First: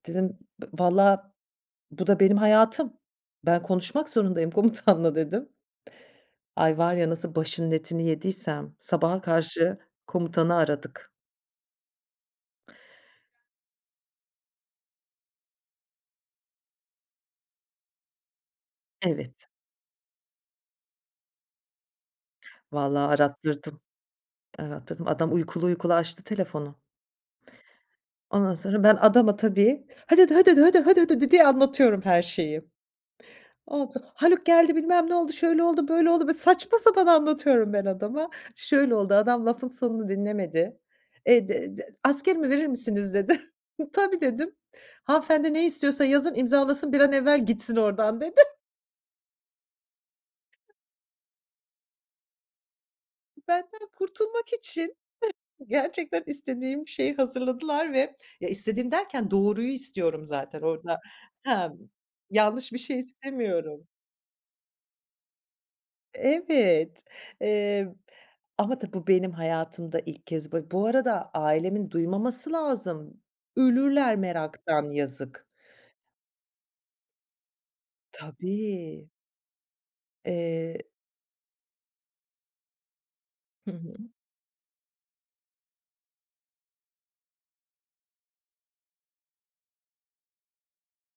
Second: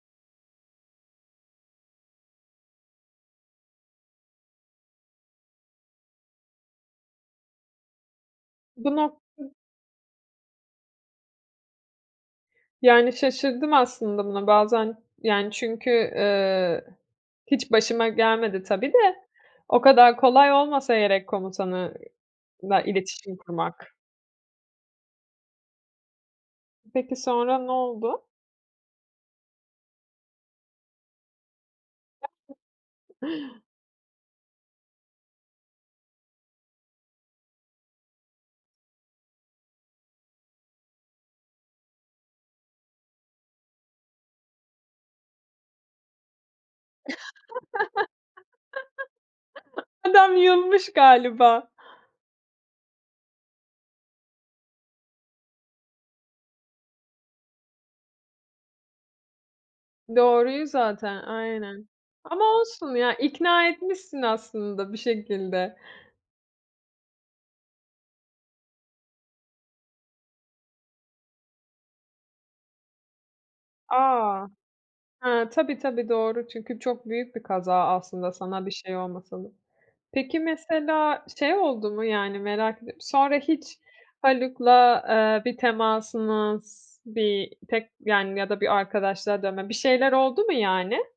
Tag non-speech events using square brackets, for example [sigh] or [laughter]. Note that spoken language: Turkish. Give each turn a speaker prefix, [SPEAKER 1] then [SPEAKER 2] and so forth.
[SPEAKER 1] Dedim b valla bu da benim hayatım. Ben konuşmak zorundayım komutanla, dedim. Ay, var ya, nasıl başının etini yediysem
[SPEAKER 2] Bu nok
[SPEAKER 1] sabaha karşı komutanı aradık.
[SPEAKER 2] Yani, şaşırdım aslında buna bazen, yani, çünkü, ııı, hiç başıma gelmedi tabii de,
[SPEAKER 1] Evet.
[SPEAKER 2] o kadar kolay olmasa gerek komutanı la
[SPEAKER 1] Valla
[SPEAKER 2] iletişim
[SPEAKER 1] arattırdım.
[SPEAKER 2] kurmak.
[SPEAKER 1] Arattırdım. Adam uykulu uykulu açtı telefonu.
[SPEAKER 2] Peki, sonra ne oldu?
[SPEAKER 1] Ondan sonra, ben adama tabii "hö dö dö hö dö dö hö dö hö dö dö" diye anlatıyorum her şeyi. Oldu. "Haluk geldi, bilmem ne oldu, şöyle oldu, böyle oldu." Böyle saçma sapan anlatıyorum ben adama. Şöyle oldu adam lafın sonunu dinlemedi. "Eee, d d askerimi verir misiniz?" dedi. [chuckles] "Tabii." dedim. "Hanımefendi ne istiyorsa yazın, imzalasın, bir an evvel gitsin oradan." dedi.
[SPEAKER 2] [chuckles] Adam yılmış galiba.
[SPEAKER 1] Benden kurtulmak için [chuckles] gerçekten istediğim şeyi hazırladılar ve, ya, istediğim derken doğruyu istiyorum zaten
[SPEAKER 2] Doğruyu
[SPEAKER 1] orada.
[SPEAKER 2] zaten,
[SPEAKER 1] He.
[SPEAKER 2] aynen, ama
[SPEAKER 1] Yanlış bir
[SPEAKER 2] olsun
[SPEAKER 1] şey
[SPEAKER 2] ya, ikna
[SPEAKER 1] istemiyorum.
[SPEAKER 2] etmişsin aslında bir şekilde.
[SPEAKER 1] Evet, emm, ama tabii bu benim hayatımda ilk kez ba bu arada ailemin duymaması lazım. Ölürler
[SPEAKER 2] A!
[SPEAKER 1] meraktan, yazık.
[SPEAKER 2] He, tabii, tabii, doğru, çünkü çok büyük bir kaza aslında sana bir şey
[SPEAKER 1] Tabii.
[SPEAKER 2] olmasa da. Peki,
[SPEAKER 1] Eee
[SPEAKER 2] mesela şey oldu mu? Yani, merak ediyorum, sonra
[SPEAKER 1] Hı
[SPEAKER 2] hiç
[SPEAKER 1] hı.
[SPEAKER 2] Haluk'la, eee, bir temasınız, bir tek yani, ya da bir arkadaşlığa dönme, bir şeyler oldu mu yani?